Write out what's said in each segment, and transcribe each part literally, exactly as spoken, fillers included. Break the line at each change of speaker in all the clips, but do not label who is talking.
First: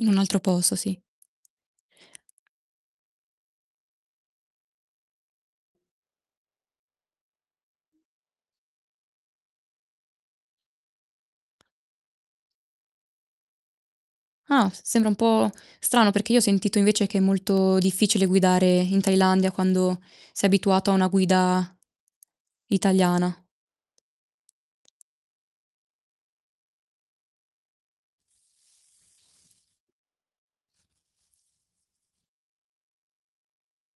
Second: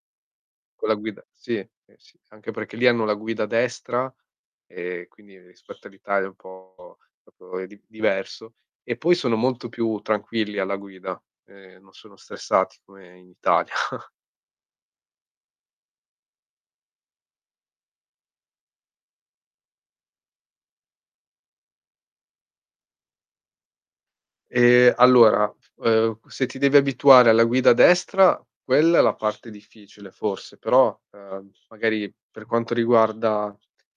In un altro posso,
Con la
sì.
guida sì, h, sì, anche perché lì hanno la guida a destra e quindi rispetto all'Italia è un po' propo è di diverso. E poi sono molto più tranquilli alla guida, ehm, non sono stressati come in Italia.
Ah, s sembra un po' strano, perché io ho sentito invece che è molto difficile guidare in Thailandia quando sei abituato a una guida italiana.
Ehm, allora, uhm, q se ti devi abituare alla guida a destra quella è la parte difficile, forse, però, ehm, magari per quanto riguarda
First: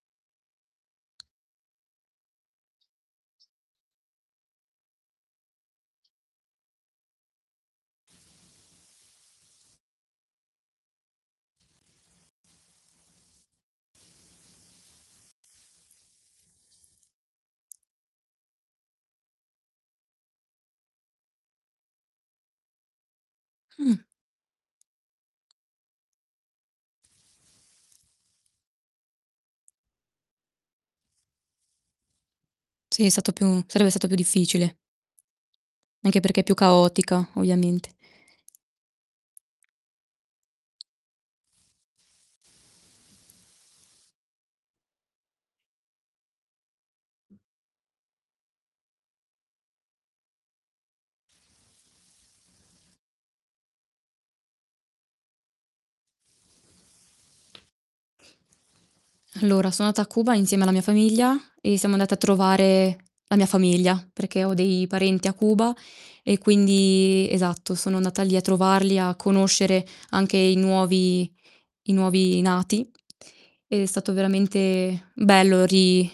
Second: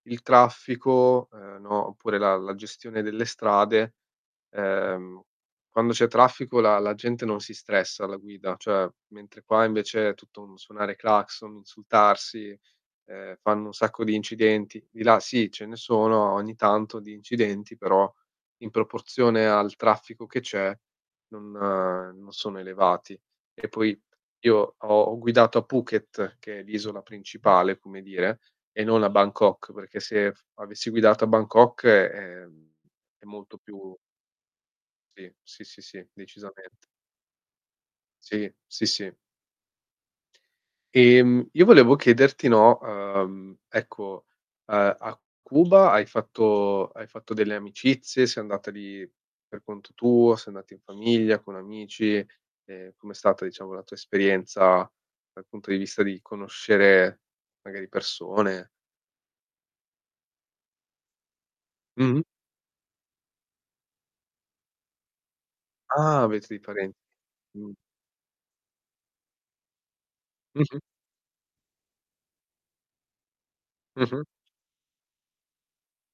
il traffico, ehm, no, oppure la la gestione delle strade, ehm, quando c'è traffico la la gente non si stressa alla guida. Cioè, mentre qua invece è tutto un suonare clacson, insultarsi, ehm, fanno un sacco di incidenti. Di là sì, ce ne sono ogni tanto di incidenti, però in proporzione al traffico che c'è non non sono elevati. E
Mh.
poi io ho ho guidato a Phuket, che è l'isola principale, come dire, e non a Bangkok, perché se avessi guidato a Bangkok, ehm,
Sì, è
è
stato
molto
più sarebbe
più
stato più difficile.
Sì, sì, sì, sì,
Anche perché è più
decisamente.
caotica, ovviamente.
Sì, sì, sì. Ehm, io volevo chiederti, no, uhm, ecco, uhm, a Cuba hai fatto hai fatto delle amicizie? Sei andata lì per conto tuo? Sei andata in famiglia, con amici? Ehm, come è stata, diciamo, la tua esperienza dal punto di vista di conoscere magari persone?
Allora, son andata a Cuba insieme alla mia famiglia e siamo andati a
Mh-mh.
trovare la mia famiglia, perché ho dei parenti a Cuba
Ah,
e
avete dei parenti,
quindi
mh.
esatto, sono andata lì a trovarli, a conoscere anche i
Mh-mh.
nuovi i nuovi nati. Ed è stato
Mh-mh.
veramente bello ri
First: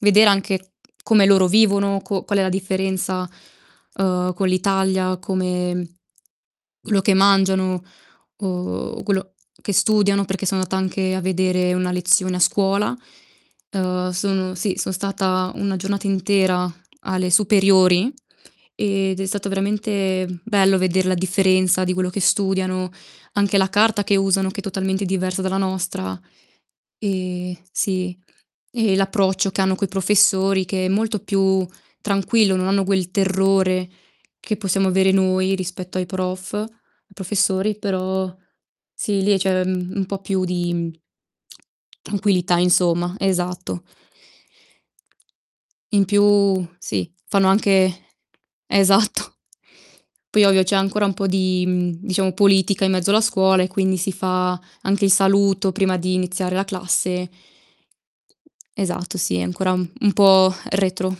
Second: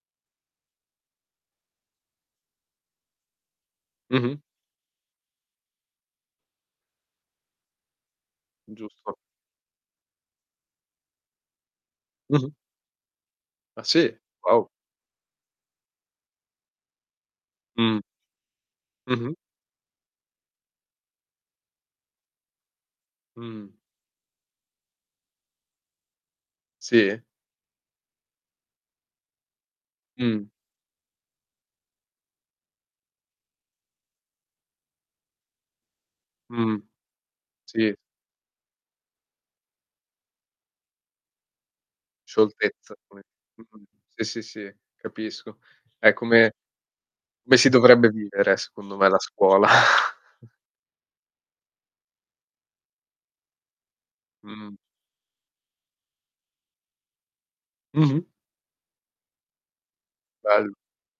vedere anche come loro vivono, co qual è la differenza, uhm,
Mh-mh.
con l'Italia, come quello che mangiano o
Giusto.
quello che studiano, perché son andata anche a vedere una lezione a
Mh-mh.
scuola.
Ah,
Uhm,
sì?
sono
Wow!
sì, son stata una giornata intera alle
Mh.
superiori ed è
Mh-mh.
stato veramente bello veder la differenza di quello che studiano, anche la
Mh-mh.
carta che usano che è totalmente diversa dalla nostra.
Sì?
Ehm, sì, e l'approccio che hanno coi
Mh-mh.
professori che è molto più tranquillo, non hanno quel terrore che possiamo avere noi rispetto ai prof,
Mh-mh.
professori,
Sì.
però sì, lì c'è, mhmm, un po' più di mhmm tranquillità
Scioltezza,
insoma,
come
esatto.
mh-mh, sì, sì, sì, capisco.
In
È come
più, sì, fanno
come si
anche
dovrebbe vivere secondo me la
esatto!
scuola.
Poi ovvio c'è ancora un po' di, mhmm, diciamo, politica in mezzo alla scuola e quindi si fa
Mh-mh.
anche il saluto prima di iniziare la classe.
Mh-mh.
Esatto, sì, è ancora um un po'
Bello.
retro.